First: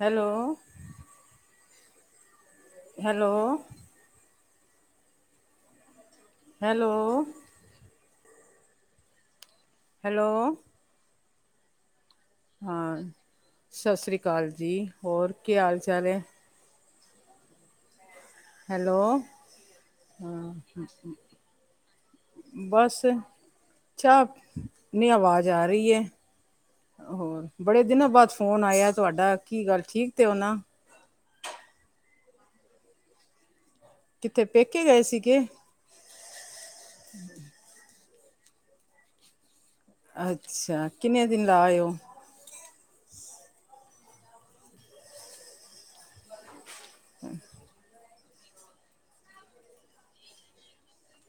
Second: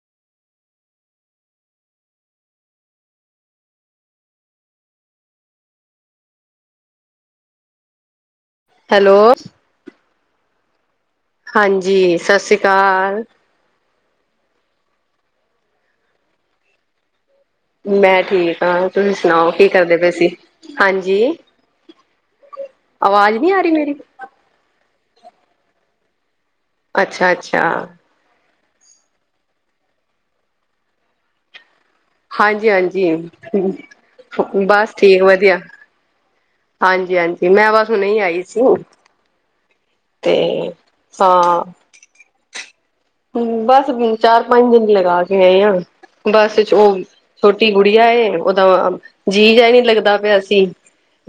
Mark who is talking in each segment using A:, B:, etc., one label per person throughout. A: Hello. Hello. Hello.
B: Hello.
A: Hello.
B: ਹਾਂਜੀ। ਸਤਿ ਸ੍ਰੀ
A: ਹਾਂ
B: ਅਕਾਲ
A: ਸਤਿ ਸ਼੍ਰੀ ਅਕਾਲ ਜੀ ਹੋਰ ਕੀ ਹਾਲ ਚਾਲ ਹੈ?
B: ਮੈਂ ਠੀਕ ਹਾਂ
A: ਹੈਲੋ
B: ਤੁਸੀਂ ਸੁਣਾਓ ਕੀ ਕਰਦੇ ਪਏ ਸੀ
A: ਹਾਂ
B: ਹਾਂਜੀ।
A: ਬਸ
B: ਆਵਾਜ਼ ਨਹੀਂ ਆ ਰਹੀ ਮੇਰੀ
A: ਚਾਹ ਆਵਾਜ਼ ਆ ਰਹੀ ਹੈ।
B: ਅੱਛਾ
A: ਹੋਰ
B: ਅੱਛਾ
A: ਬੜੇ ਦਿਨਾਂ ਬਾਅਦ ਫੋਨ ਆਇਆ ਤੁਹਾਡਾ ਕੀ ਗੱਲ ਠੀਕ ਤੇ ਹੋ ਨਾ।
B: ਹਾਂਜੀ ਹਾਂਜੀ
A: ਕਿੱਥੇ ਪੇਕੇ
B: ਬਸ
A: ਗਏ
B: ਠੀਕ
A: ਸੀਗੇ
B: ਵਧੀਆ। ਹਾਂਜੀ ਹਾਂਜੀ ਮੈਂ ਬਸ ਹੁਣੇ ਆਈ ਸੀ। ਤੇ
A: ਅੱਛਾ ਕਿੰਨੇ ਦਿਨ
B: ਹਾਂ
A: ਲਾਏਓ?
B: ਬਸ ਚਾਰ ਪੰਜ ਦਿਨ ਲਗਾ ਕੇ ਆਏ ਆ। ਬੱਸ ਉਹ ਛੋਟੀ ਗੁੜੀਆ ਏ ਓਦਾ ਜੀਅ ਜਿਹਾ ਨਹੀਂ ਲੱਗਦਾ ਪਿਆ ਸੀ।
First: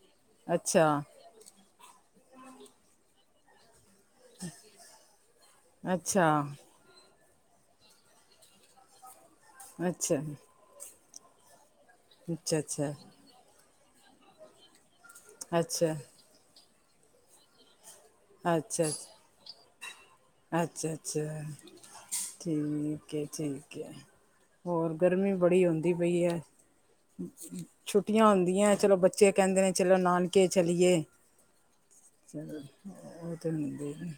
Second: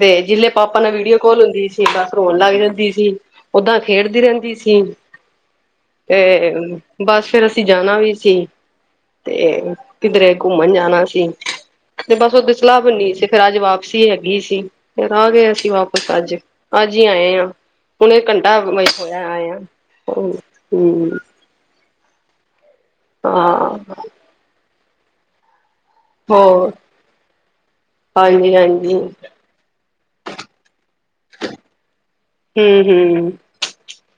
B: ਤੇ ਜਿਲੇ ਪਾਪਾ ਨਾਲ
A: ਅੱਛਾ
B: ਵੀਡੀਓ ਕਾਲ ਹੁੰਦੀ ਸੀ ਬਸ ਰੋਣ ਲੱਗ ਜਾਂਦੀ ਸੀ। ਓਦਾਂ ਖੇਡਦੀ ਰਹਿੰਦੀ ਸੀ ਤੇ
A: ਅੱਛਾ
B: ਬਸ ਫੇਰ ਅਸੀਂ ਜਾਣਾ ਵੀ ਸੀ ਤੇ
A: ਅੱਛਾ
B: ਕਿਧਰੇ ਘੁੰੰ ਘੁੰਮਣ ਜਾਣਾ ਸੀ ਤੇ ਬਸ ਉਹਦੀ
A: ਅੱਛਾ
B: ਸਲਾਹ
A: ਅੱਛਾ
B: ਬਨੀ ਸੀ ਫੇਰ ਅੱਜ ਵਾਪਸੀ ਹੈਗੀ ਸੀ। ਫਿਰ ਆ ਗਏ ਅਸੀਂ
A: ਅੱਛਾ
B: ਵਾਪਸ ਅੱਜ ਅੱਜ ਹੀ ਆਏ ਹਾਂ। ਹੁਣ ਘੰਟਾ ਮ
A: ਅੱਛਾ
B: ਹੋਇਆ ਆਏ ਆਂ
A: ਅੱਛਾ
B: ਹਮ।
A: ਅੱਛਾ ਠੀਕ ਠੀਕ
B: ਹਾਂ
A: ਹੈ ਹੋਰ ਗਰਮੀ ਬੜੀ ਹੁੰਦੀ। ਪਈ ਹੈ
B: ਹੋਰ
A: ਛੁੱਟੀਆਂ
B: ਹਾਂਜੀ
A: ਹੁੰਦੀਐਂ
B: ਹਾਂਜੀ
A: ਚਲੋ
B: ਹੂੰ
A: ਬੱਚੇ ਕਹਿੰਦੇ ਨੇ। ਚਲੋ ਨਾਨਕੇ ਚਲੀਏ।
B: ਹਮ।
A: ਧਦੇ। [unintelligible]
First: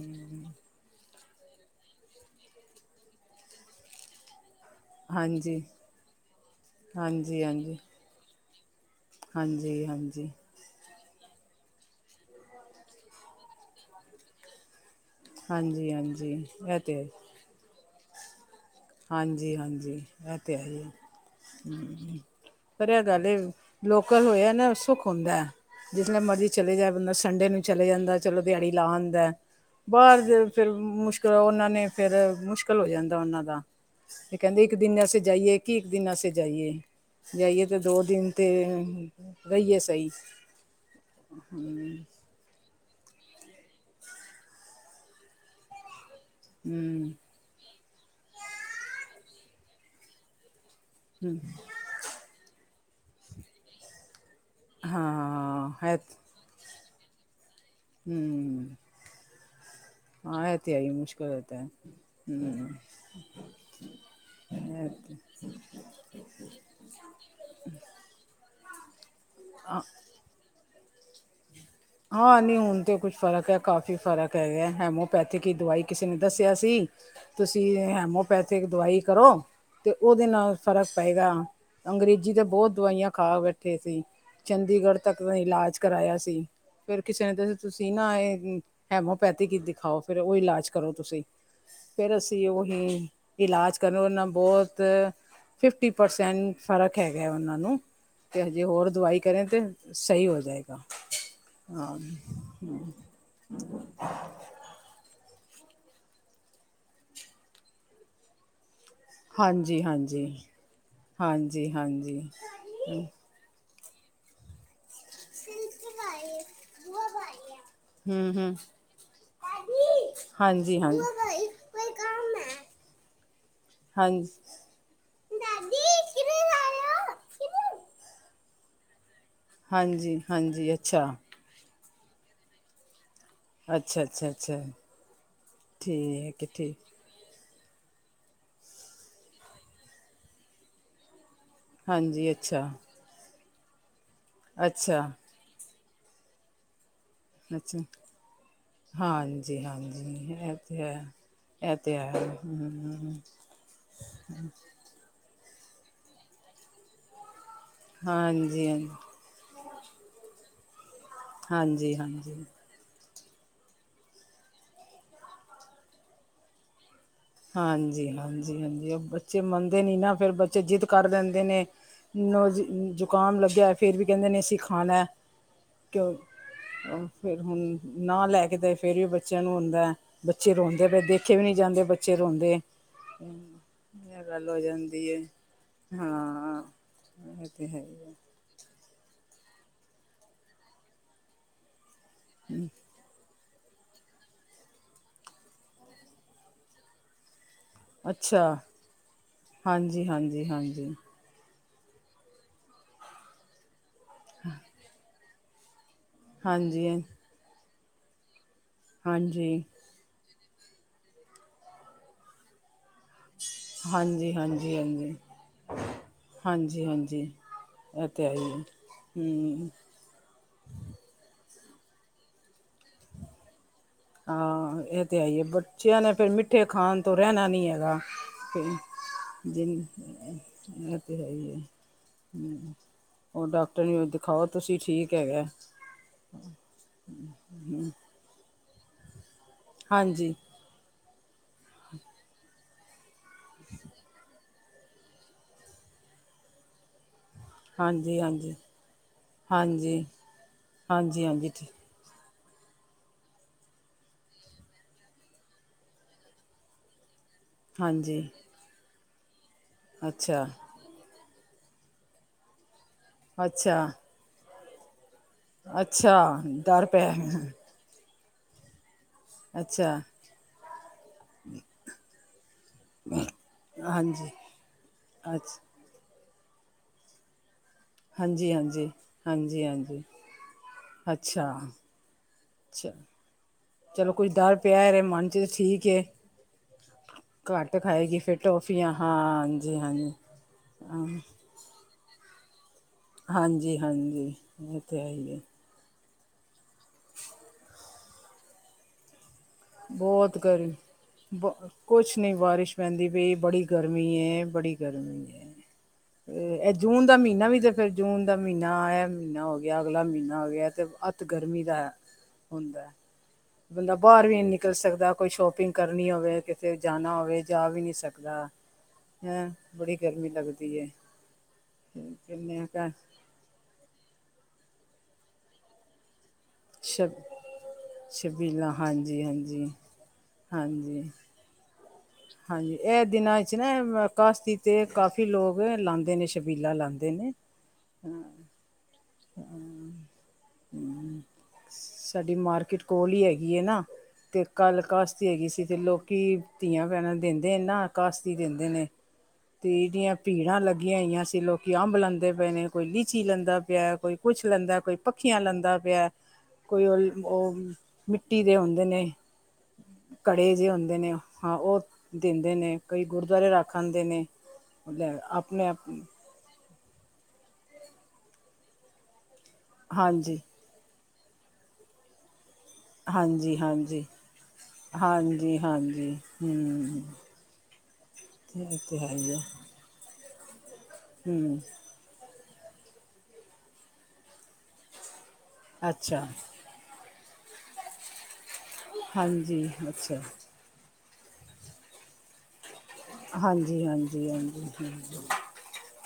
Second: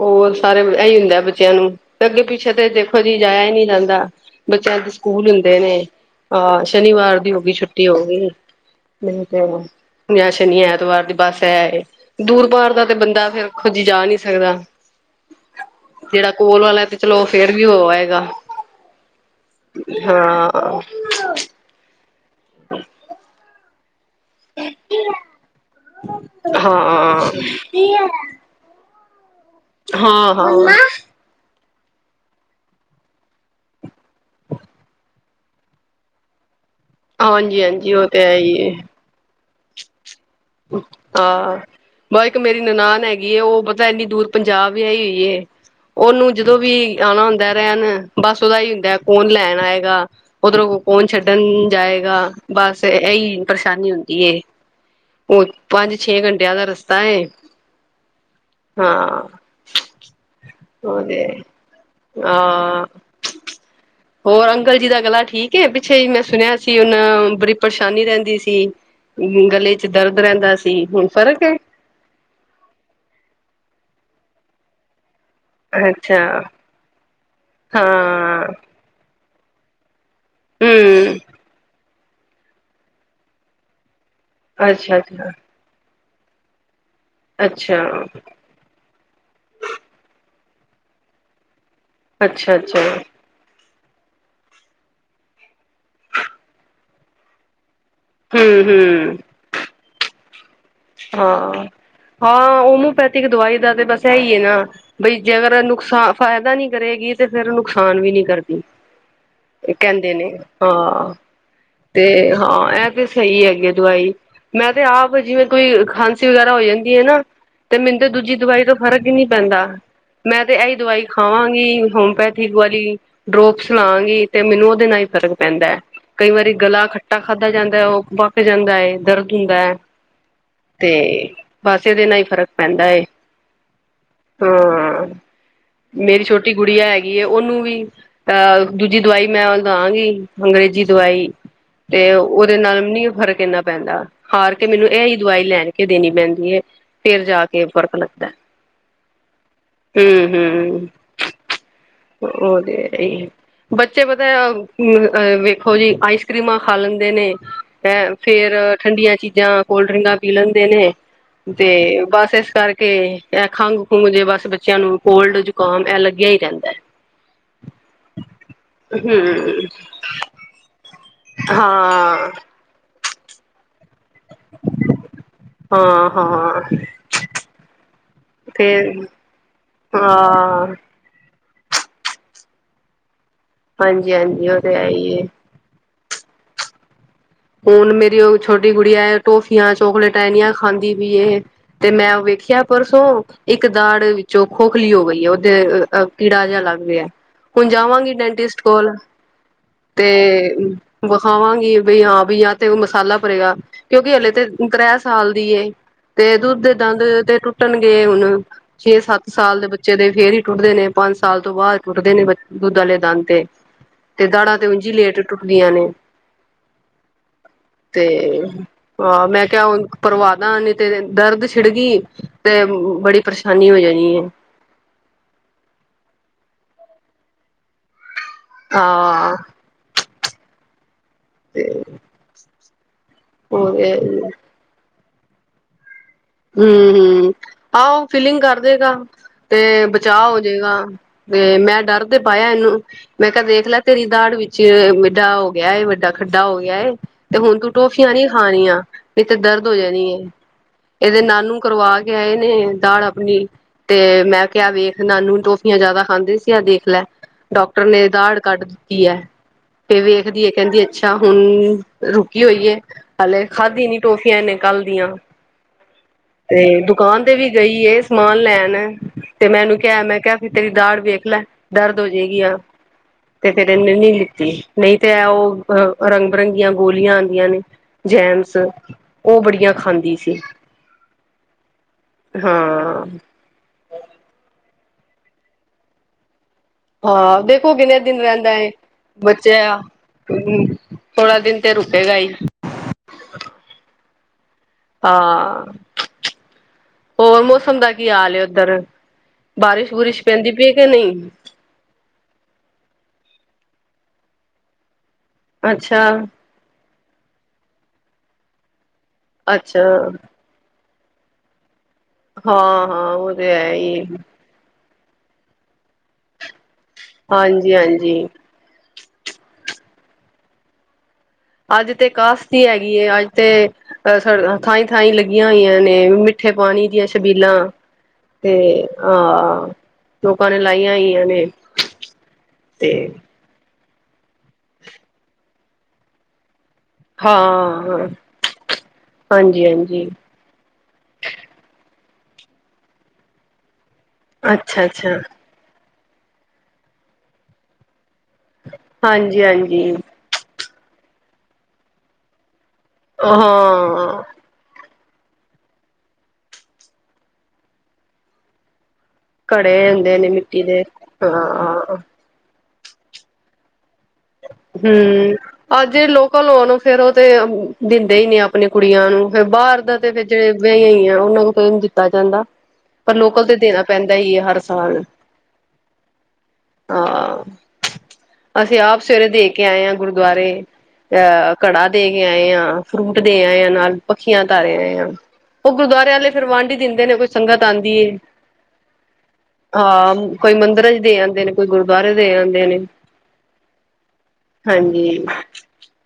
B: ਹੋਰ ਸਾਰੇ ਇਹੀ ਹੁੰਦੈ ਬੱਚਿਆਂ ਨੂੰ ਅੱਗੇ ਪਿੱਛੇ ਤੇ ਦੇਖੋ ਜੀ ਜਾਇਆ ਹੀ ਨਹੀਂ ਜਾਂਦਾ ਬੱਚਿਆਂ ਸਕੂਲ ਹੁੰਦੇ
A: ਹਾਂਜੀ
B: ਨੇ। ਆਂ, ਸ਼ਨੀਵਾਰ ਦੀ ਹੋ
A: ਹਾਂਜੀ
B: ਗੀ
A: ਹਾਂਜੀ
B: ਛੁੱਟੀ ਹੋ ਗੀ। ਨਈ, ਤੇ
A: ਹਾਂਜੀ
B: ਨ
A: ਹਾਂਜੀ
B: ਸ਼ਨੀ ਐਤਵਾਰ ਦੀ ਬਸ, ਐ ਏ। ਦੂਰ-ਬਾਰ ਦਾ, ਤੇ ਬੰਦਾ ਫੇਰ ਕਦੀ ਜਾ ਨੀ ਸਕਦਾ।
A: ਹਾਂਜੀ
B: ਜੇੜਾ
A: ਹਾਂਜੀ
B: ਕੋਲ
A: ਇਹ
B: ਵਾਲਾ ਏ,
A: ਤਾਂ
B: ਤੇ ਚਲੋ, ਓਹ ਫੇਰ ਵੀ ਹੋ ਆਏਗਾ।
A: ਹਾਂਜੀ-ਹਾਂਜੀ, ਐ
B: ਹਾਂ।
A: ਤੇ ਹੈ, ਪਰ ਐ ਗੱਲ ਏ। ਲੋਕਲ ਹੋਇਆ ਨਾ, ਸੁੱਖ ਹੁੰਦੈ। ਜਿਸਲੇ ਮਰਜ਼ੀ
B: ਹਾਂ, ਹਾਂ,
A: ਚਲੇ ਜਾ, ਬੰਦਾ
B: ਹਾਂ।
A: ਸੰਡੇ ਨੂੰ ਚਲੇ ਜਾਂਦੈ, ਚਲੋ। ਦੇਆੜੀ ਲਾ ਆਂਦੈ। ਬਾਹਰ ਦੇ, ਫੇਰ ਮੁਸ਼ਕਲ ਉਹਨਾਂ ਨੇ ਫੇਰ ਮੁਸ਼ਕਲ ਹੋ ਜਾਂਦੈ ਉਹਨਾਂ ਦਾ ਤੇ ਕਹਿੰਦੀ, ਇੱਕ ਦਿਨ ਅਸੀ ਜਾਈਏ, ਕਿ ਇੱਕ ਦਿਨ ਆਸਤੇ ਜਾਈਏ?
B: ਹਾਂਜੀ,
A: ਜਾਈਏ, ਤਾਂ
B: ਹਾਂਜੀ
A: ਦੋ
B: ਉਹ
A: ਦਿਨ
B: ਹੈ
A: ਤੇ
B: ਹੀ
A: ਰਈ ਏ ਸਈ।
B: ਆਂ, ਬ ਇੱਕ ਮੇਰੀ ਨਨਾਨ ਹੈਗੀ ਏ। ਉਹ ਪਤਾ ਇੰਨੀ ਦੂਰ ਪੰਜਾਬ ਵਿਆਈ ਹੋਈ ਏ। ਓਹਨੂੰ ਜਦੋਂ ਵੀ
A: ਹੂੰ।
B: ਆਂਣਾ ਹੁੰਦਾ ਦਾ ਰੈਣ, ਬਸ ਓਹਦਾ ਐਹੀ ਹੁੰਦੈ, ਕੌਣ ਲੈਣ ਆਏਗਾ। ਓਧਰੋਂ ਕੌਣ ਛੱਡਣ ਜਾਏਗਾ? ਬਸ, ਏਹੀ ਪਰਸ਼ਾਨੀ ਹੁੰਦੀ ਏ। ਔ,
A: ਹਾਂ
B: ਪੰਜ-ਛੇ ਘੰਟਿਆਂ ਦਾ ਰਸਤਾ ਏ।
A: ਹੁੰ। ਹਾਂ, ਐ ਤੇ ਹੈਈ।
B: ਉਹਦੇ
A: ਮੁਸ਼ਕਲ ਹੋਤਾ ਹੈ, ਹੁੰ।
B: ਹਾਂ ਹੋਰ, ਅੰਕਲ ਜੀ ਦਾ ਗਲਾ ਠੀਕ ਏ? ਪਿੱਛੇ ਜੀ ਮੈਂ ਸੁਣਿਆ ਸੀ, ਓਹਨਾਂ ਬੜੀ ਪਰਸ਼ਾਨੀ ਰੈਂਦੀ ਸੀ। ਗਲੇ ਚ ਦਰਦ ਰਹਿੰਦਾ ਸੀ, ਹੁਣ ਫ਼ਰਕ ਏ।
A: ਹਾਂ, ਨੀ, ਹੁਣ ਤੇ ਕੁਛ ਫਰਕ ਐ, ਕਾਫ਼ੀ ਫਰਕ ਹੈਗਾ। ਹੈਮੋ ਪੈਥਿਕ ਕੀ ਦਵਾਈ, ਕਿਸੇ ਨੇ
B: ਅੱਛਾ
A: ਦੱਸਿਆ ਸੀ, ਤੁਸੀਂ
B: ਹਾਂ
A: ਹੈਮੋਪੈਥਿਕ ਦਵਾਈ ਕਰੋ। ਤੇ ਓਹਦੇ ਨਾਲ ਫ਼ਰਕ
B: ਹਮ
A: ਪਏਗਾ। ਅੰਗਰੇਜ਼ੀ ਤੇ ਬੋਤ ਦਵਾਈਆਂ ਖਾ ਬੈਠੇ ਸੀ।
B: ਅੱਛਾ
A: ਚੰਡੀਗੜ੍ਹ ਤੱਕ
B: ਅੱਛਾ
A: ਦਾ ਇਲਾਜ ਕਰਾਇਆ ਸੀ। ਫੇਰ ਕਿਸੇ ਨੇ ਦੱਸ, ਤੁਸੀਂ
B: ਅੱਛਾ
A: ਨਾ ਏ ਹੈਮੋਪੈਥੀ ਈ ਦਿਖਾਓ। ਫਿਰ ਓਹ ਇਲਾਜ ਕਰੋ। ਤੁਸੀਂ, ਫੇਰ ਅਸੀਂ
B: ਅੱਛਾ ਅੱਛਾ
A: ਓਹੀ ਇਲਾਜ ਕਰਨ ਔ ਨਾ ਬਹੁਤ ਫਿਫਟੀ ਪਰਸੈਂਟ ਫ਼ਰਕ ਹੈਗਾ ਉਹਨਾਂ ਨੂੰ। ਤੇ ਹਜੇ
B: ਹਮ
A: ਹੋਰ
B: ਹਮ
A: ਦਵਾਈ ਕਰੇ, ਤੇ ਸਹੀ ਹੋ ਜਾਏ।
B: ਹਾਂ, ਹਾਂ, ਹੋਮਿਓਪੈਥਿਕ ਦਵਾਈ ਦਾ ਤੇ ਬਸ ਐ ਈ ਏ ਨਾ। ਬਈ, ਜੇ ਅਗਰ ਨੁਕਸਾਨ ਫ਼ਾਇਦਾ ਨੀ ਕਰੇਗੀ, ਤੇ ਫੇਰ ਨੁਕਸਾਨ ਵੀ ਨੀ ਕਰਦੀ।
A: ਹਾਂਜੀ
B: ਕਹਿੰਦੇ
A: ਹਾਂਜੀ
B: ਨੇ, ਹਾਂ।
A: ਹਾਂਜੀ ਹਾਂਜੀ
B: ਤੇ ਹਾਂ, ਐ ਤੇ ਸਹੀ ਹੈਗੇ। ਦਵਾਈ ਮੈਂ, ਤੇ ਆਪ ਜਿਵੇਂ ਕੋਈ ਖਾਂਸੀ ਵਗੈਰਾ ਹੋ ਜਾਂਦੀ ਏ ਨਾ, ਤੇ ਮੈਨੂੰ ਤੇ
A: ਹਮ
B: ਦੂਜੀ
A: ਹਮ
B: ਦਵਾਈ ਤੋਂ ਫ਼ਰਕ ਈ ਨੀ ਪੈਂਦਾ। ਮੈਂ ਤੇ ਅਈ
A: ਹਾਂਜੀ ਹਾਂਜੀ
B: ਦਵਾਈ ਖਾਵਾਂਗੀ, ਹੋਮਪੈਥਿਕ ਵਾਲੀ। ਡਰੋਪਸ ਲਵਾਂਗੀ,
A: ਹਾਂਜੀ
B: ਤੇ ਮੈਨੂੰ ਉਹਦੇ ਨਾਲ ਹੀ ਫ਼ਰਕ ਪੈਂਦਾ। ਕਈ ਵਾਰੀ ਗਲਾ, ਖੱਟਾ ਖਾਧਾ ਜਾਂਦਾ ਐ, ਉਹ ਪਕ ਜਾਂਦਾ ਏ ਦਰਦ ਹੁੰਦਾ ਐ।
A: ਹਾਂਜੀ। ਹਾਂਜੀ ਅੱਛਾ
B: ਤੇ ਬਸ, ਏਦੇ ਨਾਲ ਈ ਫ਼ਰਕ ਪੈਂਦਾ ਏ।
A: ਅੱਛਾ ਅੱਛਾ ਅੱਛਾ
B: ਹਾਂ, ਮੇਰੀ
A: ਠੀਕ
B: ਛੋਟੀ
A: ਠੀਕ
B: ਗੁੜੀਆ ਹੈਗੀ ਗੀ ਉਹਨੂੰ ਵੀ, ਅ ਦੂਜੀ ਦਵਾਈ ਮੈਂ ਦਵਾਂਗੀ, ਅੰਗਰੇਜ਼ੀ ਦਵਾਈ। ਤੇ
A: ਹਾਂਜੀ
B: ਉਹਦੇ
A: ਅੱਛਾ
B: ਨਾਲ ਨੀ ਫ਼ਰਕ ਇੰਨਾ ਪੈਂਦਾ। ਹਾਰ ਕੇ, ਮੈਨੂੰ
A: ਅੱਛਾ
B: ਐਈ ਦਵਾਈ ਲੈਣ ਕੇ ਦੇਣੀ ਪੈਂਦੀ ਏ। ਫੇਰ ਜਾ ਕੇ ਫ਼ਰਕ ਲੱਗਦਾ। ਹਮ
A: ਹਾਂਜੀ-ਹਾਂਜੀ, ਐ ਤੇ
B: ਹਮ
A: ਹੈ। ਐ ਤੇ ਹੈ।
B: ਉਹ ਤੇ ਹੈ ਬੱਚੇ ਪਤਾ ਅ ਵੇਖੋ ਜੀ, ਆਈਸਕ੍ਰੀਮਾ ਖਾ ਲੈਂਦੇ ਨੇ, ਹੈ ਫੇਰ
A: ਹਾਂਜੀ ਹਾਂਜੀ
B: ਠੰਡੀਆਂ ਚੀਜ਼ਾਂ ਕੋਲਡਰਿੰਕਾਂ ਪੀ ਲੈਂਦੇ ਨੇ,
A: ਹਾਂਜੀ
B: ਤੇ ਬਸ
A: ਹਾਂਜੀ
B: ਇਸ ਕਰਕੇ ਕੇ ਐ ਖੰਘ-ਖੁੰਘ, ਜੇ ਬਸ ਬੱਚਿਆਂ ਨੂੰ ਕੋਲਡ ਜ਼ੁਕਾਮ ਐ ਲੱਗਿਆ ਈ ਰਹਿੰਦਾ ਐ।
A: ਹਾਂਜੀ, ਹਾਂਜੀ, ਹਾਂਜੀ। ਉਹ ਬੱਚੇ
B: ਹਮ
A: ਮੰਨਦੇ ਨੀ ਨਾ ਫਿਰ ਜਿਦੱ ਕਰ ਲੈੰਦੇ ਨੇ,
B: ਹਾਂ
A: ਨੋਜੀ ਜ਼ੁਕਾਮ ਲੱਗਿਆ। ਫਿਰ ਵੀ ਕਹਿੰਦੇ ਨੇ ਅਸੀਂ ਖਾਣਾ।
B: ਹਾਂ-ਹਾਂ।
A: ਫੇਰ ਹੁਣ ਨਾ ਲੈ ਕੇ ਦੇ, ਫੇਰ ਵੀ ਬੱਚਿਆਂ ਨੂੰ ਹੁੰਦਾ। ਬੱਚੇ
B: ਹਾਂ
A: ਰੋਂਦੇ ਪੇ ਦੇਖ ਦੇਖੇ ਨੀ ਜਾਂਦੇ ਬੱਚੇ ਰੋਂਦੇ,
B: ਹਾਂਜੀ
A: ਇਹ ਗੱਲ
B: ਹਾਂਜੀ
A: ਹੋ
B: ਉਹ ਤੇ ਹੈ
A: ਜਾਂਦੀ
B: ਹੀ
A: ਏ।
B: ਹੈ
A: ਹਾਂ। ਇਹ ਤੇ ਹੈ
B: ਹੁਣ
A: ਹੀ ਹੈ
B: ਮੇਰੀ ਓ ਛੋਟੀ ਗੁੜੀਆਂ ਏ ਟੋਫੀਆਂ, ਚੋਕਲੇਟਾਂ ਐਨੀਆਂ ਖਾਂਦੀ ਵੀਈ ਇਹ ਤੇ ਮੈਂ ਵੇਖਿਆ ਪਰਸੋ, ਇੱਕ ਦਾੜ ਵਿੱਚੋਂ ਖੋਖਲੀ ਹੋ ਗਈ ਐ ਓਹਦੇ ਕੀੜਾ ਜਾ ਲੱਗ ਗਿਆ। ਹੁਣ ਜਾਵਾਂਗੀ
A: ਅੱਛਾ
B: ਡੈਂਟਿਸਟ ਕੋਲ
A: ਹਾਂਜੀ
B: ਤੇ
A: ਹਾਂਜੀ ਹਾਂਜੀ
B: ਖਾਵਾਂਗੀ ਬਈ ਹਾਂ ਬੀ ਯਾ ਤੇ ਓ ਮਸਾਲਾ ਭਰੇਗਾ ਕਿਉਂਕਿ ਹਲੇ ਤੇ ਤ੍ਰੈ ਸਾਲ ਦੀ ਏ। ਤੇ ਦੁੱਧ ਦੇ
A: ਹਾਂਜੀ
B: ਦੰਦ ਤੇ ਟੁੱਟਣਗੇ ਹੁਣ, ਛੇ-ਸੱਤ
A: ਹਾਂਜੀ
B: ਸਾਲ ਦੇ ਬ ਬੱਚੇ ਦੇ ਫੇਰ ਈ ਟੁੱਟਦੇ ਨੇ ਪੰਜ ਸਾਲ ਤੋਂ ਬਾਦ ਟੁੱਟਦੇ ਨੇ ਬੇ ਦੁੱਧ ਆਲੇ ਦੰਦ। ਤੇ-ਤੇ
A: ਹਾਂਜੀ
B: ਦਾੜਾਂ ਤੇ ਉੰਝ ਈ ਲੇਟ ਟੁੱਟਦੀਆਂ ਨੇ।
A: ਹਾਂਜੀ-ਹਾਂਜੀ
B: ਤੇ, ਹਾਂ ਮੈਂ ਕਿਹਾ ਹੁਣ ਭਰਵਾ ਦਾ ਨਹੀ ਤੇ ਦਰਦ ਛਿੜਗੀ ਤੇ ਬੜੀ ਪਰੇਸ਼ਾਨੀ ਹੋ ਜਾਣੀ ਏ।
A: ਹਾਂ ਏ ਤੇ ਹੈ ਐ ਬੱਚਿਆਂ ਨੇ ਫਿਰ ਮਿੱਠੇ ਖਾਣ ਤੋਂ ਰਹਿਣਾ ਨੀ ਹੈਗਾ। ਕੇ
B: ਹਾਂ
A: ਜਨ [unintelligible] ਐ ਤੇ ਹੈ ਈ ਐ
B: ਤੇ
A: ਹੂੰ। ਓਹ
B: ਹੋਰ
A: ਡਾਕਟਰ ਨੂੰ
B: ਹਮ
A: ਦਿਖਾਓ ਤੁਸੀਂ ਠੀਕ ਹੈਗਾ।
B: ਹੂੰ-ਹੂੰ ਆਓ ਫੀਲਿੰਗ ਕਰ ਦੇਏਗਾ ਤੇ ਬਚਾਅ
A: ਹਾਂਜੀ
B: ਹੋ ਜਾਏਗਾ। ਤੇ ਮੈਂ ਡਰ ਦੇ ਪਾਇਆ ਇਹਨੂੰ ਮੈਂ ਕਿਹਾ ਦੇਖ ਲੈ ਤੇਰੀ ਦਾੜ ਵਿੱਚ ਚ ਮਿੱਢਾ ਹੋ ਗਿਆ ਐ ਵੱਡਾ ਖੱਡਾ ਹੋ ਗਿਆ ਏ। ਤੇ ਹੁਣ ਤੂੰ ਟੋਫੀਆਂ
A: ਹਾਂਜੀ
B: ਨੀ
A: ਹਾਂਜੀ
B: ਖਾਣੀਆਂ ਨਹੀ ਤੇ ਦਰਦ ਹੋ
A: ਹਾਂਜੀ
B: ਜਾਣੀ ਏ। ਇਹਦੇ
A: ਹਾਂਜੀ ਹਾਂਜੀ
B: ਨਾਨੂੰ
A: ਠੀ
B: ਕਰਵਾ ਕੇ ਆਏ ਨੇ ਦਾੜ ਆਪਣੀ। ਤੇ ਮੈਂ ਕਿਹਾ ਵੇਖ ਨਾਨੂੰ ਟੋਫੀਆਂ ਜਿਆਦਾ ਖਾਂਦੇ ਸੀ ਆ ਦੇਖ ਲੈ। ਡਾਕਟਰ ਨੇ
A: ਹਾਂਜੀ
B: ਦਾੜ ਕੱਢ ਦਿੱਤੀ ਐ, ਤੇ ਵੇਖਦੀ
A: ਅੱਛਾ
B: ਐ ਕਹਿੰਦੀ ਐ ਅੱਛਾ ਹੁਣ ਰੁਕੀ ਹੋਈਏ, ਹਲੇ ਖਾਧੀ
A: ਅੱਛਾ
B: ਨੀ ਟੋਫੀਆਂ ਇਹਨੇ ਕੱਲ ਦੀਆਂ।
A: ਅੱਛਾ।
B: ਤੇ
A: ਡਰ ਪਿਆ
B: ਦੁਕਾਨ ਤੇ ਵੀ ਗਈ ਏ ਸਮਾਨ ਲੈਣ। ਤੇ ਮੈਂ ਉਹਨੂੰ
A: ਅੱਛਾ
B: ਕਿਹਾ ਮੈਂ ਕਿਹਾ ਤੇਰੀ ਦਾੜ ਵੇਖ ਲੈ ਦਰਦ ਹੋਜੇਗੀ ਆ। ਤੇ ਫਿਰ ਇਹਨੇ ਨਹੀਂ
A: ਹਾਂਜੀ
B: ਲਿੱਤੀ ਨਹੀਂ ਤੇ ਐ
A: ਅੱਛ
B: ਉਹ ਰੰਗ-ਬਿਰੰਗੀਆਂ ਗੋਲੀਆਂ ਆਉਂਦੀਆਂ ਨੇ।
A: ਹਾਂਜੀ
B: ਜੈਮਸ
A: ਹਾਂਜੀ
B: ਉਹ
A: ਹਾਂਜੀ
B: ਬੜੀਆਂ
A: ਹਾਂਜੀ
B: ਖਾਂਦੀ ਸੀ।
A: ਅੱਛਾ।
B: ਹਾਂ।
A: ਚਲੋ ਕੋਈ ਡਰ ਪਿਆ ਇਹਦੇ ਮਨ ਚ ਤੇ ਠੀਕ ਏ।
B: ਹਾਂ ਦੇਖੋ ਕਿੰਨੇ ਦਿਨ
A: ਫਿਰ
B: ਰਹਿੰਦਾ ਏ
A: ਟੋਫੀਆਂ
B: ਬੱਚੇ
A: ਹਾਂਜੀ
B: ਆ।
A: ਹਾਂਜੀ ਹਾਂ
B: ਥੋੜਾ ਦਿਨ ਤੇ ਰੁਕੇਗਾ ਈ।
A: ਹਾਂਜੀ-ਹਾਂਜੀ ਇਹ ਤੇ ਹੈ ਈ ਐ।
B: ਹਾਂ ਹੋਰ ਮੌਸਮ ਦਾ ਕੀ ਹਾਲ ਐ ਉਧਰ ਬਾਰਿਸ਼ ਬੁਰਿਸ਼ ਪੈਂਦੀ ਪਈ ਐ ਕਿ ਨਹੀਂ?
A: ਕੁੱਛ ਨਹੀਂ ਬਾਰਿਸ਼ ਪੈਂਦੀ ਪਈ ਬੜੀ ਗਰਮੀ ਏ ਬੜੀ ਗਰਮੀ ਏ।
B: ਅੱਛਾ।
A: ਤੇ ਇਹ ਜੂਨ ਦਾ ਮਹੀਨਾ ਵੀ ਤੇ ਫਿਰ ਜੂਨ ਦਾ ਮਹੀਨਾ ਇਹ ਮਹੀਨਾ ਹੋ ਗਿਆ
B: ਅੱਛਾ
A: ਅਗਲਾ ਮਹੀਨਾ ਹੋ ਗਿਆ ਤੇ ਅ ਤੇ ਗਰਮੀ ਦਾ ਹੁੰਦਾ
B: ਹਾਂ-ਹਾਂ ਉਹ ਤੇ ਹੈ
A: ਬੰਦਾ
B: ਹੀ
A: ਬਾਹਰ ਵੀ ਨਹੀਂ ਨਿਕਲ ਸਕਦਾ ਕੋਈ ਸ਼ੋਪਿੰਗ ਕਰਨੀ ਹੋਵੇ। ਤੇ ਜਾਣਾ ਹੋਵੇ ਜਾ
B: ਹਾਂਜੀ
A: ਵੀ ਨਹੀਂ
B: ਹਾਂਜੀ
A: ਸਕਦਾ ਹੈਂ ਬੜੀ ਗਰਮੀ ਲੱਗਦੀ ਏ।
B: ਅੱਜ ਤੇ ਕਾਰਸ਼ੀ ਹੈਗੀ ਏ ਅੱਜ ਤੇ ਅਹ ਥਾਈ ਥਾਈ ਲੱਗੀਆਂ ਹੋਈਆਂ ਨੇ ਮਿ ਠੇ ਪਾਣੀ
A: ਛ
B: ਦੀਆਂ ਛਬੀਲਾਂ ਤੇ
A: ਛਬੀਲਾ ਹਾਂਜੀ
B: ਹਾਂ।
A: ਹਾਂਜੀ
B: ਲੋਕਾਂ ਨੇ ਲਾਈਆਂ
A: ਹਾਂਜੀ
B: ਹੋਈਆਂ ਨੇ।
A: ਹਾਂਜੀ
B: ਤੇ
A: ਇਹ ਦਿਨਾਂ ਵਿੱਚ ਨਾ ਕਾਸ਼ਤੀ ਤੇ ਕਾਫ਼ੀ ਲੋਕ ਲਾਉਂਦੇ ਨੇ ਛਬੀਲਾਂ ਲਾਂ
B: ਹਾਂ ਹਾਂਜੀ-ਹਾਂਜੀ।
A: ਸਾਡੀ ਮਾਰਕੀਟ ਕੋਲ ਹੀ ਹੈਗੀ ਐ ਨਾ। ਤੇ ਕੱਲ੍ਹ
B: ਅੱਛਾ ਅੱਛਾ
A: ਕਾਸ਼ਤੀ ਹੈਗੀ ਸੀ ਤੇ ਲੋਕੀ ਧੀਆਂ ਭੈਣਾਂ ਦਿੰਦੇ ਨੇ ਨਾ। ਕਾਸ਼ਤੀ ਦਿੰਦੇ ਨੇ
B: ਹਾਂਜੀ
A: ਤੇ
B: ਹਾਂਜੀ
A: ਏਡੀਆਂ ਭੀੜਾਂ ਲੱਗੀਆਂ ਹੋਈਆਂ ਸੀ ਲੋਕੀ ਅੰਬ ਲੈਂਦੇ ਪਏ ਨੇ। ਕੋਈ ਲੀਚੀ ਲੈਂਦਾ ਪਿਆ ਐ ਕੋਈ
B: ਹਾਂ
A: ਕੁੱਛ ਲੈਂਦਾ ਕੋਈ ਪੱਖੀਆਂ ਲੈਂਦਾ ਪਿਆ ਐ। ਕੋਈ ਉਹ ਉਹ ਮਿੱਟੀ ਦੇ ਹੁੰਦੇ ਨੇ।
B: ਘੜੇ ਹੁੰਦੇ ਨੇ
A: ਘੜੇ
B: ਮਿੱਟੀ
A: ਜਿਹੇ
B: ਦੇ
A: ਹੁੰਦੇ ਨੇ ਹਾਂ ਉਹ
B: ਹ
A: ਦਿੰਦੇ ਨੇ ਕਈ ਗੁਰਦੁਆਰੇ ਰੱਖ ਆਂਦੇ ਨੇ। ਲੈ
B: ਹੂੰ,
A: ਆਪਣੇ ਆਪ
B: ਅਜੇ ਲੋਕ ਲੋਂ ਨੂੰ ਫਿਰ ਉਹ ਤੇ ਦਿੰਦੇ ਹੀ ਨੇ ਆਪਣੇ ਕੁੜੀਆਂ ਨੂੰ ਫਿਰ ਬਾਹਰ ਦਾ ਤੇ ਫਿਰ
A: ਹਾਂਜੀ
B: ਜਿਹੜੇ ਵਿਆਹੀਆਂ ਆ ਉਹਨਾਂ ਨੂੰ ਕਦੇ ਨਹੀਂ ਦਿੱਤਾ ਜਾਂਦਾ। ਪਰ ਲੋਕਾਂ ਨੂੰ
A: ਹਾਂਜੀ
B: ਤੇ ਦੇਣਾ
A: ਹਾਂਜੀ
B: ਪੈਂਦਾ ਹੀ ਹੈ ਹਰ ਸਾਲ
A: ਹਾਂਜੀ ਹਾਂਜੀ ਹੂੰ
B: ਹਾਂ।
A: ਇਹ
B: ਅਸੀਂ
A: ਤਾਂ
B: ਆਪ
A: ਹੈ
B: ਸਵੇਰੇ
A: ਹੀ ਆ
B: ਦੇ ਕੇ ਆਏ ਹਾਂ ਗੁਰਦੁਆਰੇ ਅਹ
A: ਹੂੰ
B: ਘੜਾ ਦੇ ਕੇ ਆਏ ਆ। ਫਰੂਟ ਦੇ ਆਏ ਆ ਨਾਲ ਪੱਖੀਆਂ ਧਰ ਆਏ ਆ। ਉਹ ਗੁਰਦੁਆਰੇ
A: ਅੱਛਾ
B: ਵਾਲੇ ਫਿਰ ਵੰਡ ਈ ਦਿੰਦੇ ਨੇ ਕੋਈ ਸੰਗਤ ਆਉਂਦੀ ਹੈ
A: ਹਾਂਜੀ
B: ਹਾਂ।
A: ਅੱਛਾ
B: ਕੋਈ ਮੰਦਿਰਾਂ ਚ ਦੇ ਆਉਂਦੇ ਨੇ ਕੋਈ ਗੁਰਦੁਆਰੇ ਦੇ ਆਉਂਦੇ ਨੇ।
A: ਹਾਂਜੀ ਹਾਂਜੀ ਹਾਂਜੀ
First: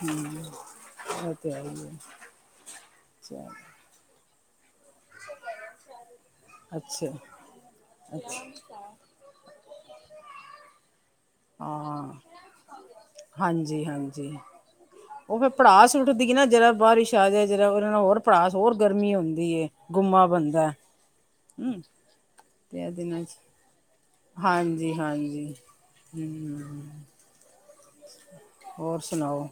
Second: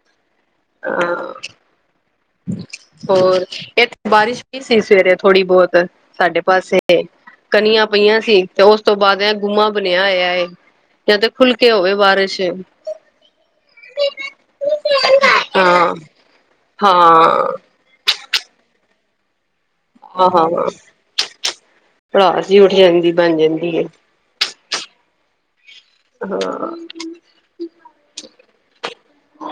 A: ਹੂੰ।
B: ਹਾਂ
A: ਉਹ ਤੇ ਹੈ ਈ ਹੈ।
B: ਹੋਰ ਇਹ ਤੇ ਬਾਰਿਸ਼ ਸੀ ਸਵੇਰੇ ਥੋੜੀ ਬਹੁਤ ਸਾਡੇ ਪਾਸੇ
A: ਅੱਛਾ
B: ਕਣੀਆਂ ਪਈਆਂ ਸੀ ਤੇ ਉਸ ਉਸ ਤੋਂ ਬਾਅਦ ਇਹ ਗੁਮਾ ਬਣਿਆ ਹੋਇਆ ਏ ਜਾਂ ਤੇ ਖੁੱਲ ਕੇ ਹੋਵੇ
A: ਹਾਂ
B: ਬਾਰਿਸ਼।
A: ਹਾਂਜੀ ਹਾਂਜੀ ਉਹ ਫਿਰ ਭੜਾਸ
B: ਹਾਂ
A: ਸੁੱਟ ਨਾ ਜਿਹੜਾ
B: ਹਾਂ
A: ਬਾਰਿਸ਼ ਆ ਜਾਏ ਜਿਹੜਾ
B: ਹਾਂ
A: ਉਹ ਨਾਲ ਹੋਰ ਭੜਾਸ ਹੋਰ ਗਰਮੀ ਹੁੰਦੀ ਹੈ।
B: ਹਾਂ ਹਾਂ ਹਾਂ ਭੜਾਸ ਵੀ ਉੱਠ
A: ਤੇ ਇਹ
B: ਜਾਂਦੀ
A: ਦਿਨਾਂ
B: ਬਣ
A: 'ਚ
B: ਜਾਂਦੀ ਹੈ।
A: ਹਾਂਜੀ ਹਾਂਜੀ, ਹੂੰ।
B: ਹਾਂ
A: ਹੋਰ ਸੁਣਾਓ?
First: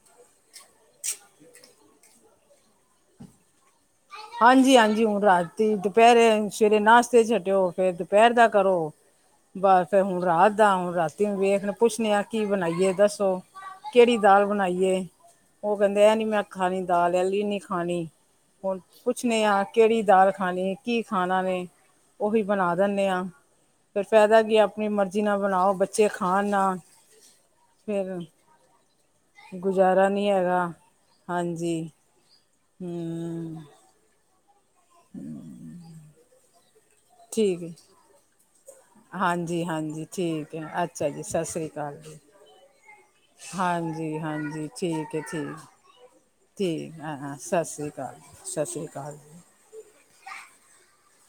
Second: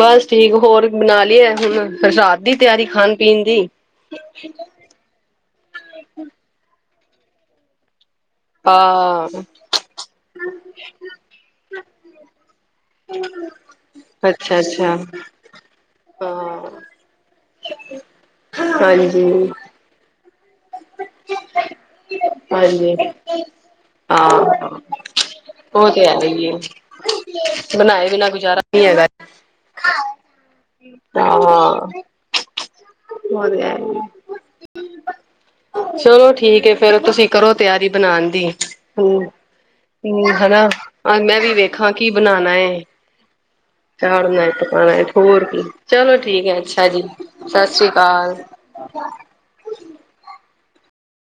B: ਬਸ ਠੀਕ ਹੋਰ ਬਣਾ ਲਈ ਐ ਹੁਣ ਰਾਤ ਦੀ ਤਿਆਰੀ ਖਾਣ ਪੀਣ ਦੀ।
A: ਹਾਂਜੀ ਹਾਂਜੀ ਹੁਣ ਰਾਤੀ ਦੁਪਹਿਰੇ ਸਵੇਰੇ ਨਾਸ਼ਤੇ ਛੱਡਿਓ ਫਿਰ ਦੁਪਹਿਰ ਦਾ ਕਰੋ
B: ਹਾਂ
A: ਬਸ ਫਿਰ ਹੁਣ ਰਾਤ ਦਾ ਹੁਣ ਰਾਤੀ ਨੂੰ ਵੇਖਣ ਪੁੱਛਣੇ ਆ ਕੀ ਬਣਾਈਏ।। ਦੱਸੋ ਕਿਹੜੀ ਦਾਲ
B: ਅੱਛਾ ਅੱਛਾ
A: ਬਣਾਈਏ ਉਹ ਕਹਿੰਦੇ ਇਹ ਨੀ ਮੈਂ ਖਾਂ
B: ਹਾਂ
A: ਨ ਦਾਲ ਇਹੀ ਖਾਣੀ ਹੁਣ
B: ਹਾਂਜੀ
A: ਪੁੱਛਣੇ ਆ ਕਿਹੜੀ ਦਾਲ ਖਣੀ ਕੀ ਖਾਣਾ ਨੇ। ਉਹੀ ਬਣਾ
B: ਹਾਂਜੀ
A: ਦਿੰਦੇ ਹਾਂ ਫਿਰ ਫਾਇਦਾ ਕੀ
B: ਹਾਂ
A: ਆਪਣੀ ਮਰਜ਼ੀ ਨਾਲ ਬਣਾਓ
B: ਉਹ ਤੇ
A: ਬੱਚੇ
B: ਹੈ
A: ਖਾਣ
B: ਹੀ ਏ
A: ਨਾਲ
B: ਬਣਾਏ
A: ਫੇਰ
B: ਬਿਨਾ ਗੁਜ਼ਾਰਾ ਨਹੀਂ ਹੈਗਾ
A: ਗੁਜ਼ਾਰਾ ਨੀ ਹੈਗਾ
B: ਹਾਂ
A: ਹਾਂਜੀ। ਹੂੰ।
B: ਹੋਰ ਚਲੋ ਠੀਕ ਹੈ ਫੇਰ ਤੁਸੀਂ ਕਰੋ
A: ਠੀਕ ਹੈ
B: ਤਿਆਰੀ ਬਣਾਉਣ ਦੀ। ਹੂੰ
A: ਹਾਂਜੀ
B: -
A: ਹਾਂਜੀ
B: ਹੂੰ
A: ਠੀਕ
B: ਹੈਨਾ
A: ਹੈ ਅੱਛਾ ਜੀ
B: ਮੈਂ
A: ਸਤਿ
B: ਵੀ
A: ਸ਼੍ਰੀ
B: ਵੇਖਾਂ
A: ਅਕਾਲ
B: ਕੀ
A: ਜੀ
B: ਬਣਾਣਾ ਹੈ।
A: ਹਾਂਜੀ
B: ਚਾੜਨਾ
A: ਹਾਂਜੀ
B: ਪਣਾ
A: ਠੀਕ ਹੈ
B: ਹੋਰ ਕੀ
A: ਠੀਕ
B: ਚਲੋ ਠੀਕ ਹੈ ਅੱਛਾ ਜੀ
A: ਹਾਂ ਹਾਂ
B: ਸਤਿ ਸ੍ਰੀ
A: ਸ਼੍ਰੀ
B: ਅਕਾਲ।
A: ਸਤਿ ਸ਼੍ਰੀ
B: ਕਾਲ।
A: ਅਕਾਲ